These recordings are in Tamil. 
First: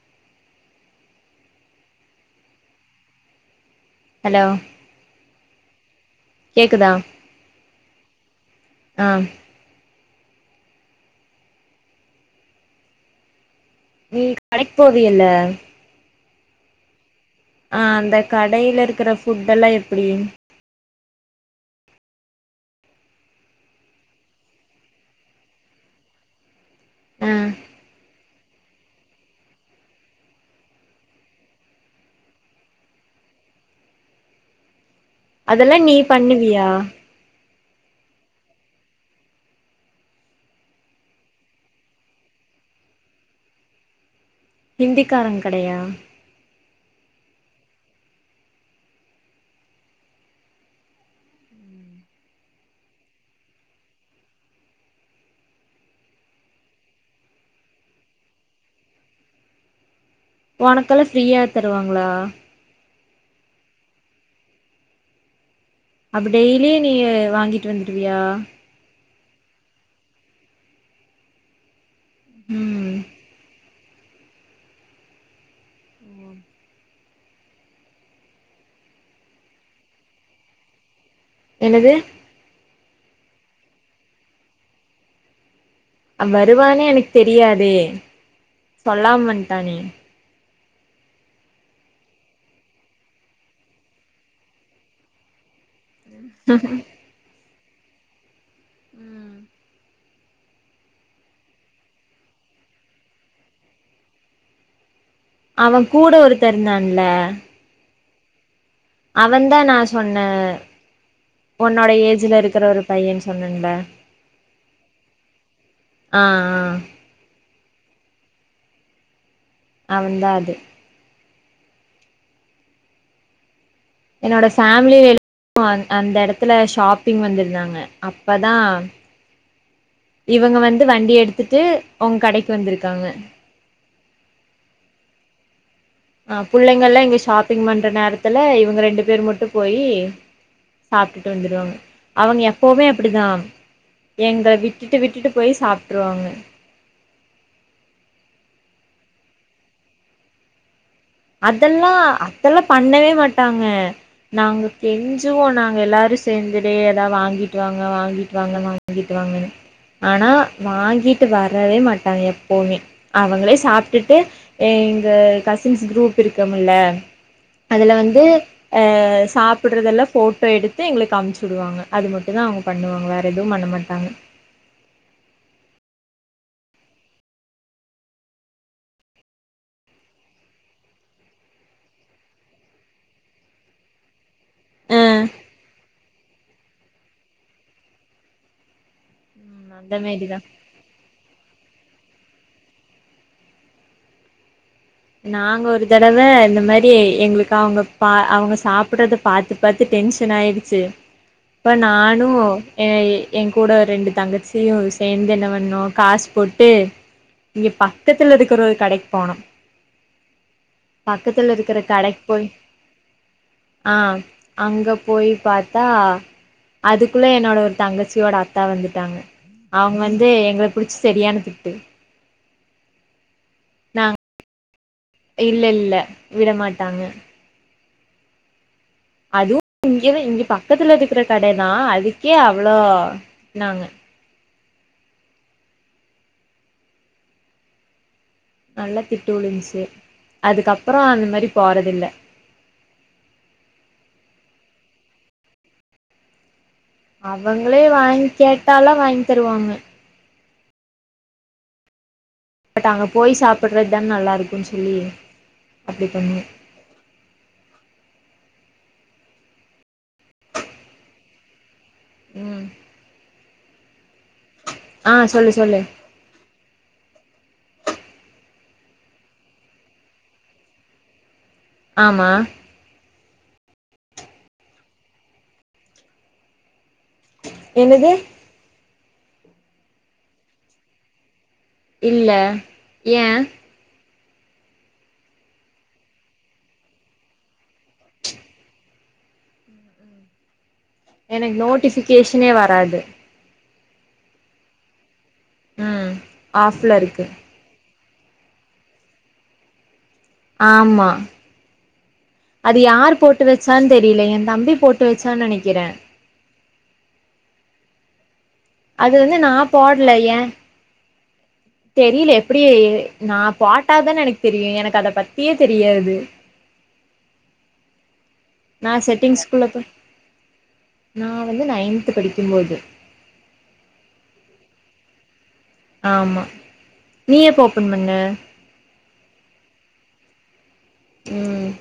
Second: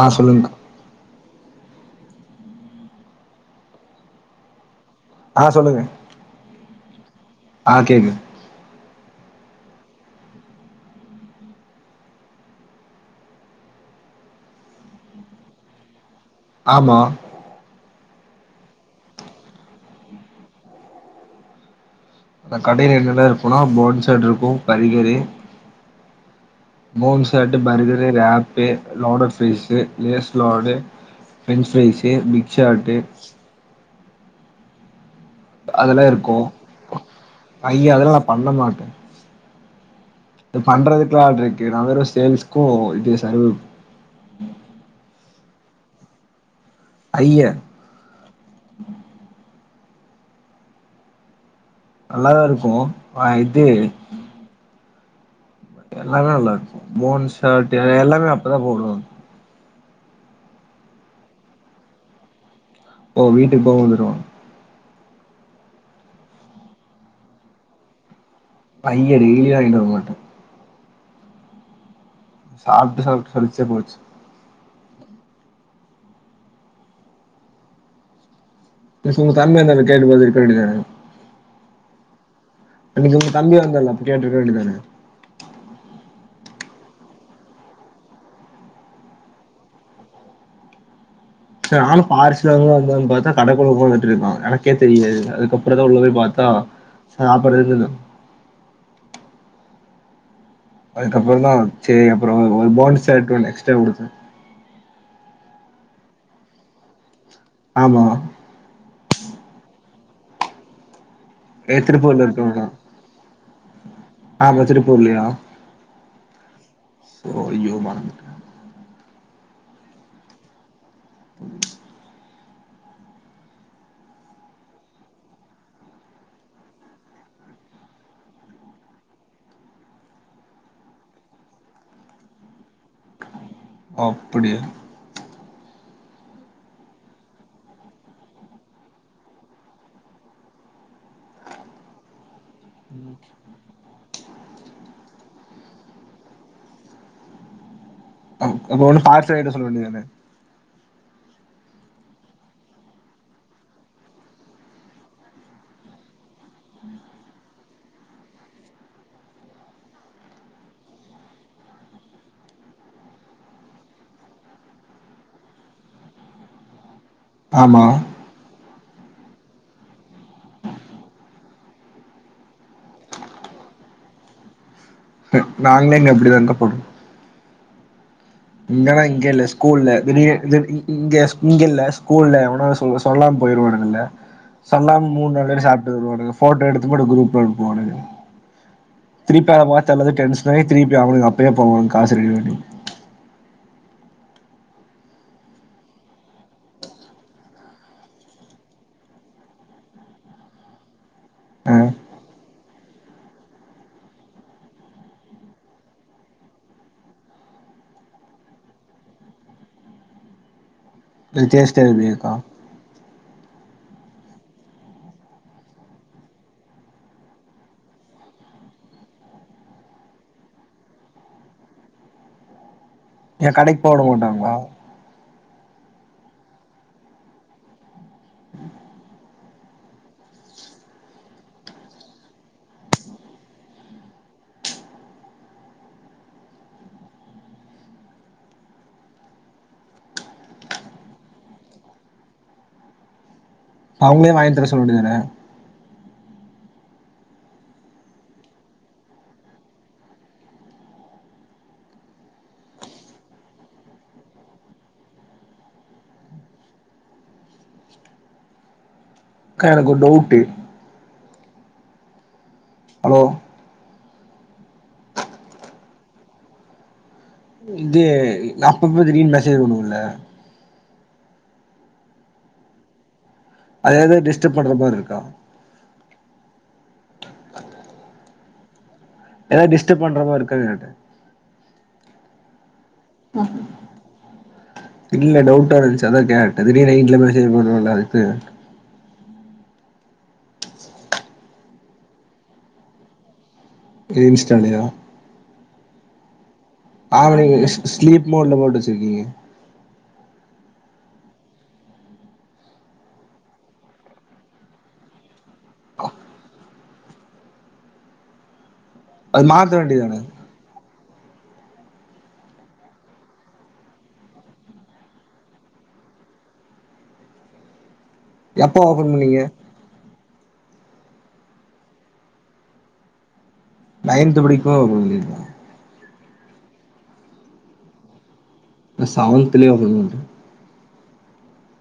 ஆ சொல்லுங்கா ஹலோ ஆ சொல்லுங்க கேக்குதா ஆ கேக்கு ஆ நீ கடைக் போவியல்ல ஆமா ஆ அந்த கடையில இருக்குற ஃபுட்டெல்லா எப்பிடி அந்த கடையில என்னென்ன இருக்குன்னா போன்சடு இருக்கு கறிகறி ஆ போன்சடு பர்கர்ரு ரேப் பு லோடாஃப்சு லேஸ் லார்டு பிரெஞ்சு ரைஸ் பிக் சார்டு அதெல்லா நீ பண்ணுவியா ஐயா அதெல்லா நா பண்ணமாட்டே இது பண்றதுக்கெல்லா ஆள் இருக்கு நா வெறு சேல்ஸ்க்கு இது சர்வரு ஹிந்திக்கார கடையா ஐய்ய நல்லாதா இருக்கு ஆ இது எல்லாமே நல்லாருக்கு போன்ஸ் ஷர்ட் எல்லாமே அப்பதா போடுவாங் ஒனக்கெல்லா ஃப்ரீயா தருவாங்ளா ஓ வீட்டுக் போம்போது தரு அப்ப டெய்லி நீ வாங்கிட்டு வந்துடுவியா அய்ய டெய்லிலா வாங்கிட்டு வரமாட்டே ம் சாப்ட்டு சாப்ட்டு சலிச்சே போச்சி ம் திஸ் உங்க தம்பி வந்தனே கேட்டுப்பாத்து இருக்க வேண்டிதான என்னது அன்னிக்கு உங்க தம்பி வந்தல அப்ப கேட்ருக்க வேண்டிதான வருவானே எனக் தெரியாதே சொல்லாம வண்டானே சே ஆளு பார்சல் வாங்க வந்தானு பாத்தா கடகுள்ள உக்காந்துட்ருக்கா எனக்கே தெரியாது அதுக்கப்புறோ ட்ராத உள்ள போய் பாத்தா சாப் ப்பரேதுனா ம் அதுக்கப்புறோதா சேரி அப்புறோ ஒரு போண்ட் சேட் ஒன்னு எக்ஸ்ட்ரா குடுத்தே அவ கூட ஒருத்த இருந்தான்ல்ல ஆமா அவதா நா சொன்னே ஏ உன்னோட திருப்பூர்ல ஏஜ்ல இருக்கிற இருக்கவனா ஒரு பையன் சொன்னே இண்ட் ஆமா திருப்பூர்ல்லையா ஆ ஆ ஓ ஐய்யோமா அது தான் அது பு என்னோட ஃபேமிலி அந்த இடத்துல ஷாப்பிங் வந்திருந்தாங்க அப்பதான் இவங்க வந்து வண்டி எடுத்துட்டு உங்க கடைக்கு வந்திருக்காங்க அப்படியா ஆஹ் பிள்ளைங்கல்லாம் இங்க ஷாப்பிங் பண்ற நேரத்துல இவங்க ரெண்டு பேர் மட்டும் போயி சாப்பிட்டுட்டு வந்துடுவாங்க அவங்க எப்பவுமே அப்படிதான் எங்களை விட்டுட்டு விட்டுட்டு போய் சாப்பிட்டுருவாங்க அப்ப ஒண்ணு பாரிட்ட சொல்ல வோனே அதெல்லாம் அதெல்லாம் பண்ணவே மாட்டாங்க நாங்க கெஞ்சுவோம் நாங்க எல்லாரும் சேர்ந்துட்டே ஏதாவது வாங்கிட்டு வாங்க வா வாங்கிட்டு வாங்க ஆனா வாங்கிட்டு வரவே மாட்டாங்க எப்பவுமே அவங்களே சாப்பிட்டுட்டு எங்க கசின் குரூப் இருக்கும்ல ஆமா அதுல வந்து அஹ் சாப்பிடுறதுெல்லாம் போட்டோ எடுத்து எங்களுக்கு அமுச்சு விடுவாங்க அது மட்டும் தான் அவங்க பண்ணுவாங்க வேற எதுவும் பண்ண மாட்டாங்க நாங்களே இங்க இப்படி தான் இருக்க போறோம் இங்கன்னா இங்க இல்ல ஸ்கூல்ல இங்க இங்க இல்ல ஸ்கூல்ல உன சொ சொல்லாமா போயிருவா்கள்ல்ல சொல்லாம் ம் மூணு நாள சாப்டு வருவாங்க போட்டோ எடுத்து போ திருப்பி அவங்க பார்த்து அந்த எல்லாம் மாரிதான் டென்ஷன் ஆகி திருப்பி ஆ அப்ப போவங்க காசு கடி வேண்டி நாங்க ஒரு தடவை இந்த மாதிரி எங்களுக்கு அவங்க பா அவங்க சாப்பிடுறத பாாரத்து பாரத்து டென்ஷன் ஆயிடுச்சு அப்ப ஆ நானும் என் என் கூட ரெண்டு தங்கச்சியும் சேர்ந்து என்ன பண்ணுனோம் காசு போட்டு இங்க பக்கத்துல இருக்கற ஒரு கடைக்கு போனும் இது பக்கத்துல இருக்கிற டேஸ்ட்டா கடை இல்லையேக்கா போய் ஆஹ் அங்க போயி பார்த்தா அதுக்குள்ள என்னோட ஒரு தங்கச்சியோட அத்தா வந்துட்டாங்க அவங்க வந்து எங்களை புடிச்சு சரியான திட்டு என் கடைக்கு போக வுட நாங் மாட்டாங்களா இல்ல இல்ல விடமாட்டாங்க அதுவும் இங்கதான் இங்க பக்கத்துல இருக்கிற கடைதான் அதுக்கே அவ்வளோ என்னாங்க நல்லா திட்டு விழுந்துச்சு அதுக்கப்புறம் அந்த மாதிரி போறது இல்ல அவங்களே வாங்கி தர சொல்ல வேண்டியதுதானே அவங்களே வாங்கி கேட்டாலாம் வாங்கி தருவாங்க பட் அங்க போய் சாப்பிடுறது தான நல்லா இருக்கும்ன்னனு சொல்லி அப்டி பண்ணுவேன் அக்கா எனக்கு ஒரு டவுட்டு் உம் ஹலோ ஆஹ் சொல்லு சொல்லு இ அப்பப்ப திடீர்னு மெசேஜ் பண்ணும்ல ஆமா அதாவது டிஸ்டர்ப் பண்ற மாரி இருக்கா என்னது ஏதாவது டிஸ்டர்ப் பண்ற மாரி இருக்காங்க கேட்ட இல்ல ஏ இல்ல டவுட்டா இருந்துச்சு அதா கேட்ட திடீர்னு ந வட்டுல ச போம்ல்ல அதுக்கு [inaudible] எனக்கு நோட்டிபிகேஷனே வராது எது இன்ஸ்டாலயா ம் ஆஃப்ல இருக்குது ஆமா நீங்க ஸ்லீப் மோட்ல போட்டு வச்சிருக்கீங்க ஆமா அது யார் போட்டு வச்சான்னு தெரியல எ தம்பி போட்டு வச்சான்னு நினைக்கிறே அது வந்து நா மாத்த போடல வேண்டியதான ஏ தெரியல எப்படி நா போட்டாதானே எனக்கு தெரியு எனக்கு அத பத்தியே தெரியாது எப்ப நா ஓபன் பண்ணீங்க செட்டிங்ஸ்குள்ள போய் நா வந்து நைன்த்படிக்கும்போது நைன்த் படிக்கும்போது [unintelligible] ஆமா நீ எப்ப ஓப்பன் பண்ண நா சவந்துலயே ஓபன் பண்ட்டே ம்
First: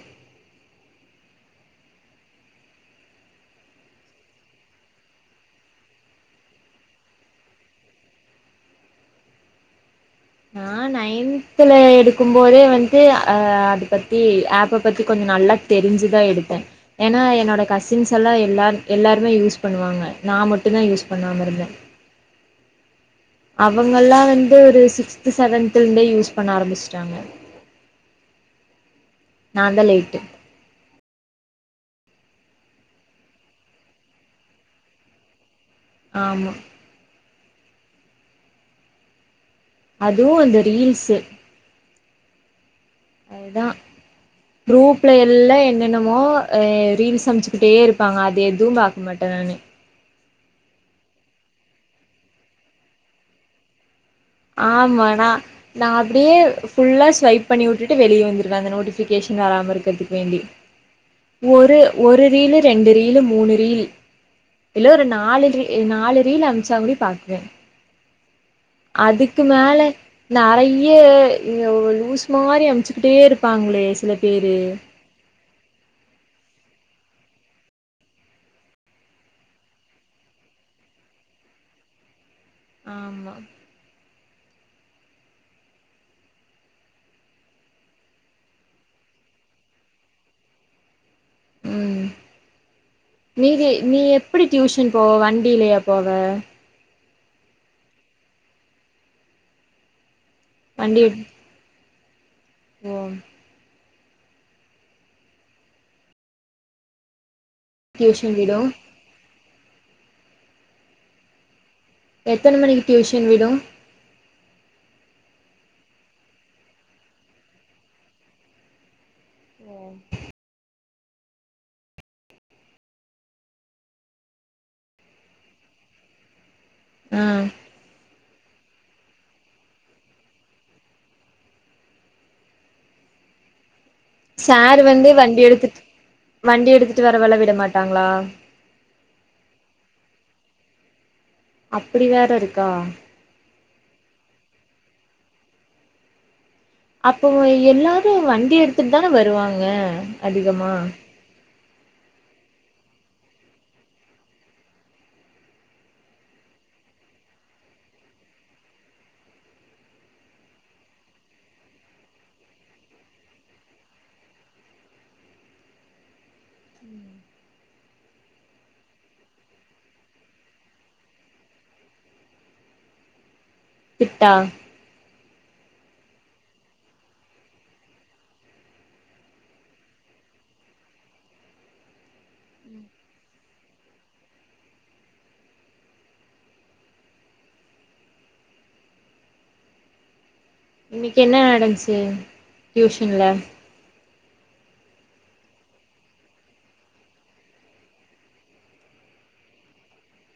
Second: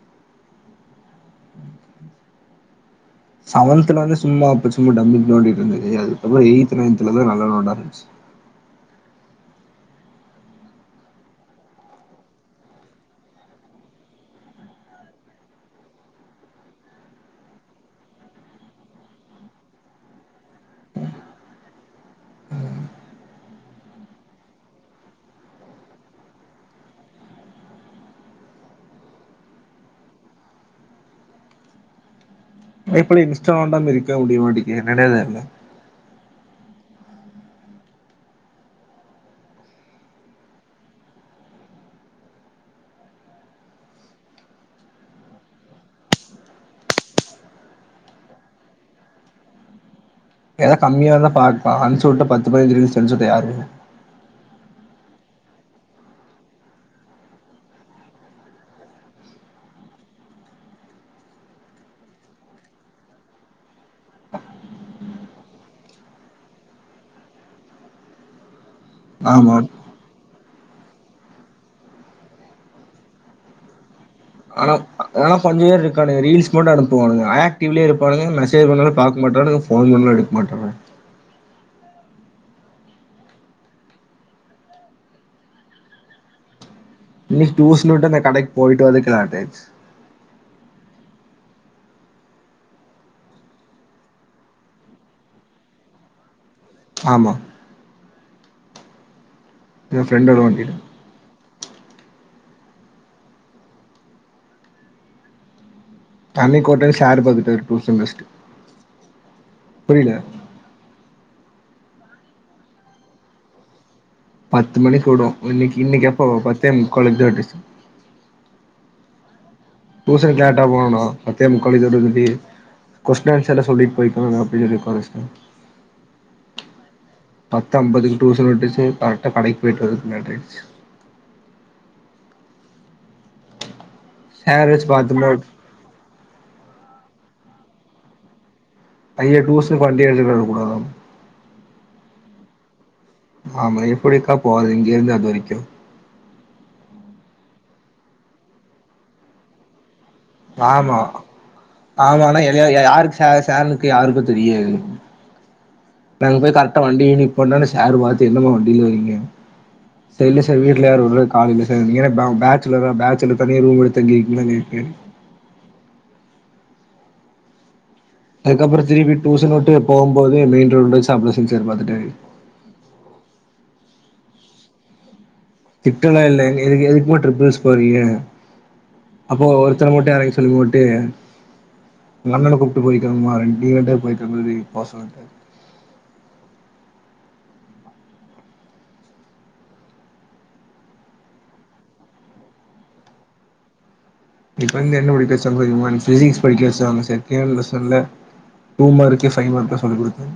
செவன்த்ல வந்து சும்மா அப்ப சும்மா டம்பிக் நோண்டட்டு இருந்துச்சு அதுக்கப்புறோ எயி்த் நைன்தலதான் நல்லா நோண்டாரமுச்சு நா நைன்தல எடுக்கு போதே வந்து அஹ் அத பத்தி ஆப்ப பத்தி கொஞ்சோ நல்லா தெரிஞ்சுதா எடுத்தே ஏன்னா என்னோட கசின்ஸ் எல்லா எல்லா எல்லாருமே யூஸ் பண்ணுவாங்க நா மட்டும்தா யூஸ் பண்ணாம இருந்தே அவங்கல்லா வந்து ஒரு சிக்ஸ்த் செவன்தலந்தே யூஸ் பண்ண ஆரம்பிச்சிட்டாங்க நாதாலேட்டு இப்டி இன்ஸ்டாநோண்டாம இருக்க முடியமாட்டிங் என்னன்னே தெர்ல ஆமா அதுவு அந்த ரீல்ஸு அதுதா குரூப்ல எல்லா என்னென்னமோ ரீல் சமைச்சுக்கிட்டே இருப்பாங்க அது எதுவு பார்க்க மாட்டே நானு ஏதாவ கம்மியா இருந்த பா அனுச்சி விட்டு பத்து மணினுசெஞ்ச்சிட்டு யாரு ஆமா நா நா அப்படியே ஃபுல்லா ஸ்வைப் பண்ணி விட்டுட்டு வெளியே வந்துருக்கவே அந்த நோட்டிஃபிகேஷன் வராம இருக்கிறதுக்கு வேண்டி ஒரு ஒரு ரீலு ரெண்டு ரீல மூணு ரீல் இல்ல ஒரு நாலு ரீ நாலு ரீல் அனுச்சா கூட பாக்குவே அதுக்கு ஆமா மேல நறையி ஏ ஒர் லுஸ் மாதிரி அமுச்சுக்கிட்டே இருப்பாங்களே சில பேரு ஆனா அதனா கொஞ்ச பேர் இருக்கானு ரீல்ஸ் தோட அனுப்புவானுங்க ஆக்டிவ்லயே இருப்பானுங்க மெசேஜ் பண்ணாலு பாக்க மாட்டானுக ஃபோன் பண்ணாலு எடுக்க மாட்டானுங்க ஆமா இன்னைக்கு டூஸன் வுட்டு இந்த கடைக்கு போயிட்டு வரதுக்லேட்டாயிச் ம் நீதி நீ எப்படி டியூஷன் போவ வண்டியிலயா போவ ஆமா [unintelligible] ஃப்ரெண்டோட வண்டில வண்டி ஓ தண்ணீ கோட்ட ஷேரு பகுட்டர் டியூஷன் விடு புரியல எத்தன மணிக்கு டியூஷன் விடு பத்து மணிக்குவுடு இன்னிக்கு இன்னிக்கு எப்ப பத்தே முக்காலுக்கு விட்டுச்சி டூஷனுக்கு லேட்டா போனானா பத்தே முக்காலஜோடடி கொஸ்டின் ஆன்சர் சொல்லிட்டு போய்க்கோங்க அப்பிடின் சொல்லி உக்கார வச் ஆ பத் அம்பதுக்கு டூஷன் விட்டுச்சி கரெக்டா கடைக்கு போயிட்டு வருதுக்கு லேட்டாடிச்சி சார் சேரு வச்சு வந்து வண்டி பாத்தும்போது எடுத்துட்டு வண்டி எடுத்துட்டு வரவல விட மாட்டாங்களா அய்ய டூஷ்க்கு வண்டி எடுத்துட்டு வரகூடாது அப்பிடி வேற இருக்கா ஆமா எப்பிடிக்கா போத இங்கேந்து அது வரைக்கு அப்பவ எல்லாரு வண்டி எடுத்துட்டுதான வருவாங்க அதிகமா ஆமா ஆமானா எலியா ய யாருக்கு சேர் சேர்னுக்கு யாருக்கு தெரியாது நாங்க போய் கரெக்டா வண்டிய நிப்போண்டானனு சேரு பாத்து என்னமா வண்டியிலவறீங்க சேர் இல்ல சார் வீட்டுல யாரு உடர்த்துக்கு ஆளு இல்ல சார் நீங்க என்ன பே பேச்சுலரா பேச்சுலர் தானியே ரூம் எடுத்து தங்கிருக்கீங்கன்னா கேக்கே அதுக்கப்புறோ திருப்பி டூசன்விட்டு போம்போது மெயின் ரோடுல சாப்பிட செஞ்சரு பாத்துட்டாரு ட்டா திட்டலா இல்ல எதுக்கு எதுக்குமா டிட்டரிபில்ஸ் போறீங்க அப்போ ஒருத்தர் மட்டு எறங்க சொல்லி ஓட்டு உங்க அண்ணன கூப்புட்டு போயக்கமா நீ [unintelligible] பாசக இன்னிக்கு என்ன நடச்சி டியூஷன்ல இப்ப வந்து என்ன படிக்க வச்சாங்க தெரியுமா பிசிக்ஸ் படிக்க வச்சாங்க செகண்ட் லெஷன்ல டூ மார்க்கு ஃபை மார்க் சொல்லிக் கொடுத்தே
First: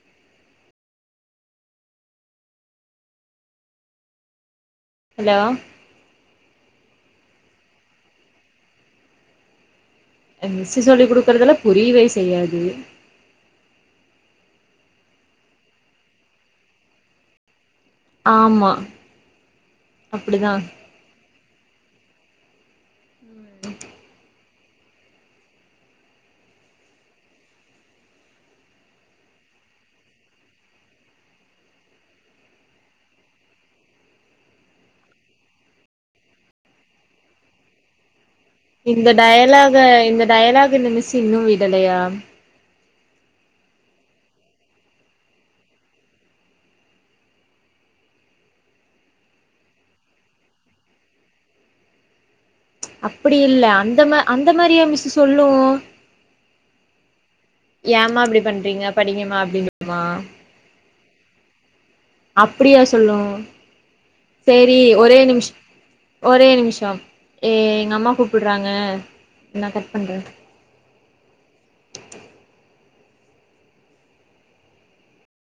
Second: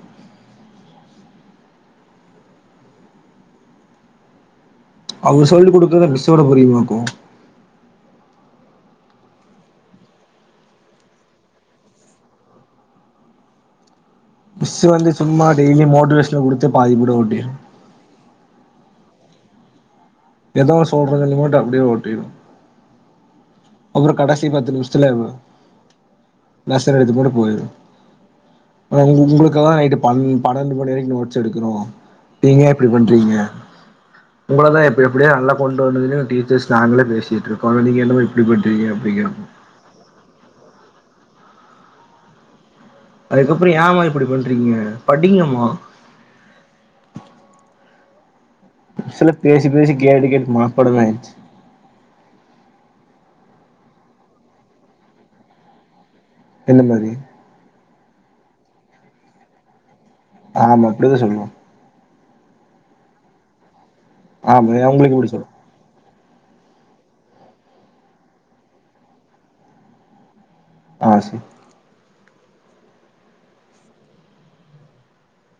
ஹலோ அவுங்க சொல்லி குடுக்குறத மிஸ் ஓட புரிமாக்கோ எங்க மிஸ் சொல்லி் குடுக்கறதெல்லா புரியவே செய்யாது மிஸு வந்து சும்மா டெய்லி மோட்டிவேஷன்ல குடுத்து பாதி பிருடு ஓட்டிரு ஆமா அப்டிதா எதோ சொல்லறதுல மட்டு அப்பிடியே ஓட்டிடு ம் அப்புறோ கடைசி பத்து நிமிஷத்துல நசன் எடுத்து போட்டு போயிரு ஆ உங்களுக்கலா நைட்டு பன்னெண்டு மணி வரைக்கு நோட்ஸ் எடுக்கணோ நீங்க ஏ இப்பிடி பண்றீங்க உங்களதா எப்பிடி எப்பிடியா நல்லா கொண்டு வந்தது டீச்சர்ஸ் நாங்களே பேசிட்டு இருக்கோ நீங்க என்னமா இப்டி பண்றீங்க இந்த அப்டிங்கிறாங்க டயலாக இந்த டயலாக் இந்த மிஸ் இன்னு வி விடலையா அதுக்கப்புறம் ஏமா இப்டி பண்றீங்க படிங்கம்மா சில பேசி பேசி கேட்டு கேட்டு மனப்பாடமே ஆயிச்சி அப்டி இல்ல அந்த மா அந்த மாரியா மிஸ்ஸு சொல்லும் எந்த மாரி ஏமா இப்டி பண்றீங்க படிங்கம்மா அப்டின் சொல்லுமா ஆமா அப்டிதா சொல்லும் அப்டியா சொல்லும் சேரி ஆமா ஒரே உங்களுக்கு எப்டி நிமிஷ சொல்லு ஒரே நிமிஷம் ஏ எங்க அம்மா கூப்படறாங்க நா கட் பண்றன் ஆ செ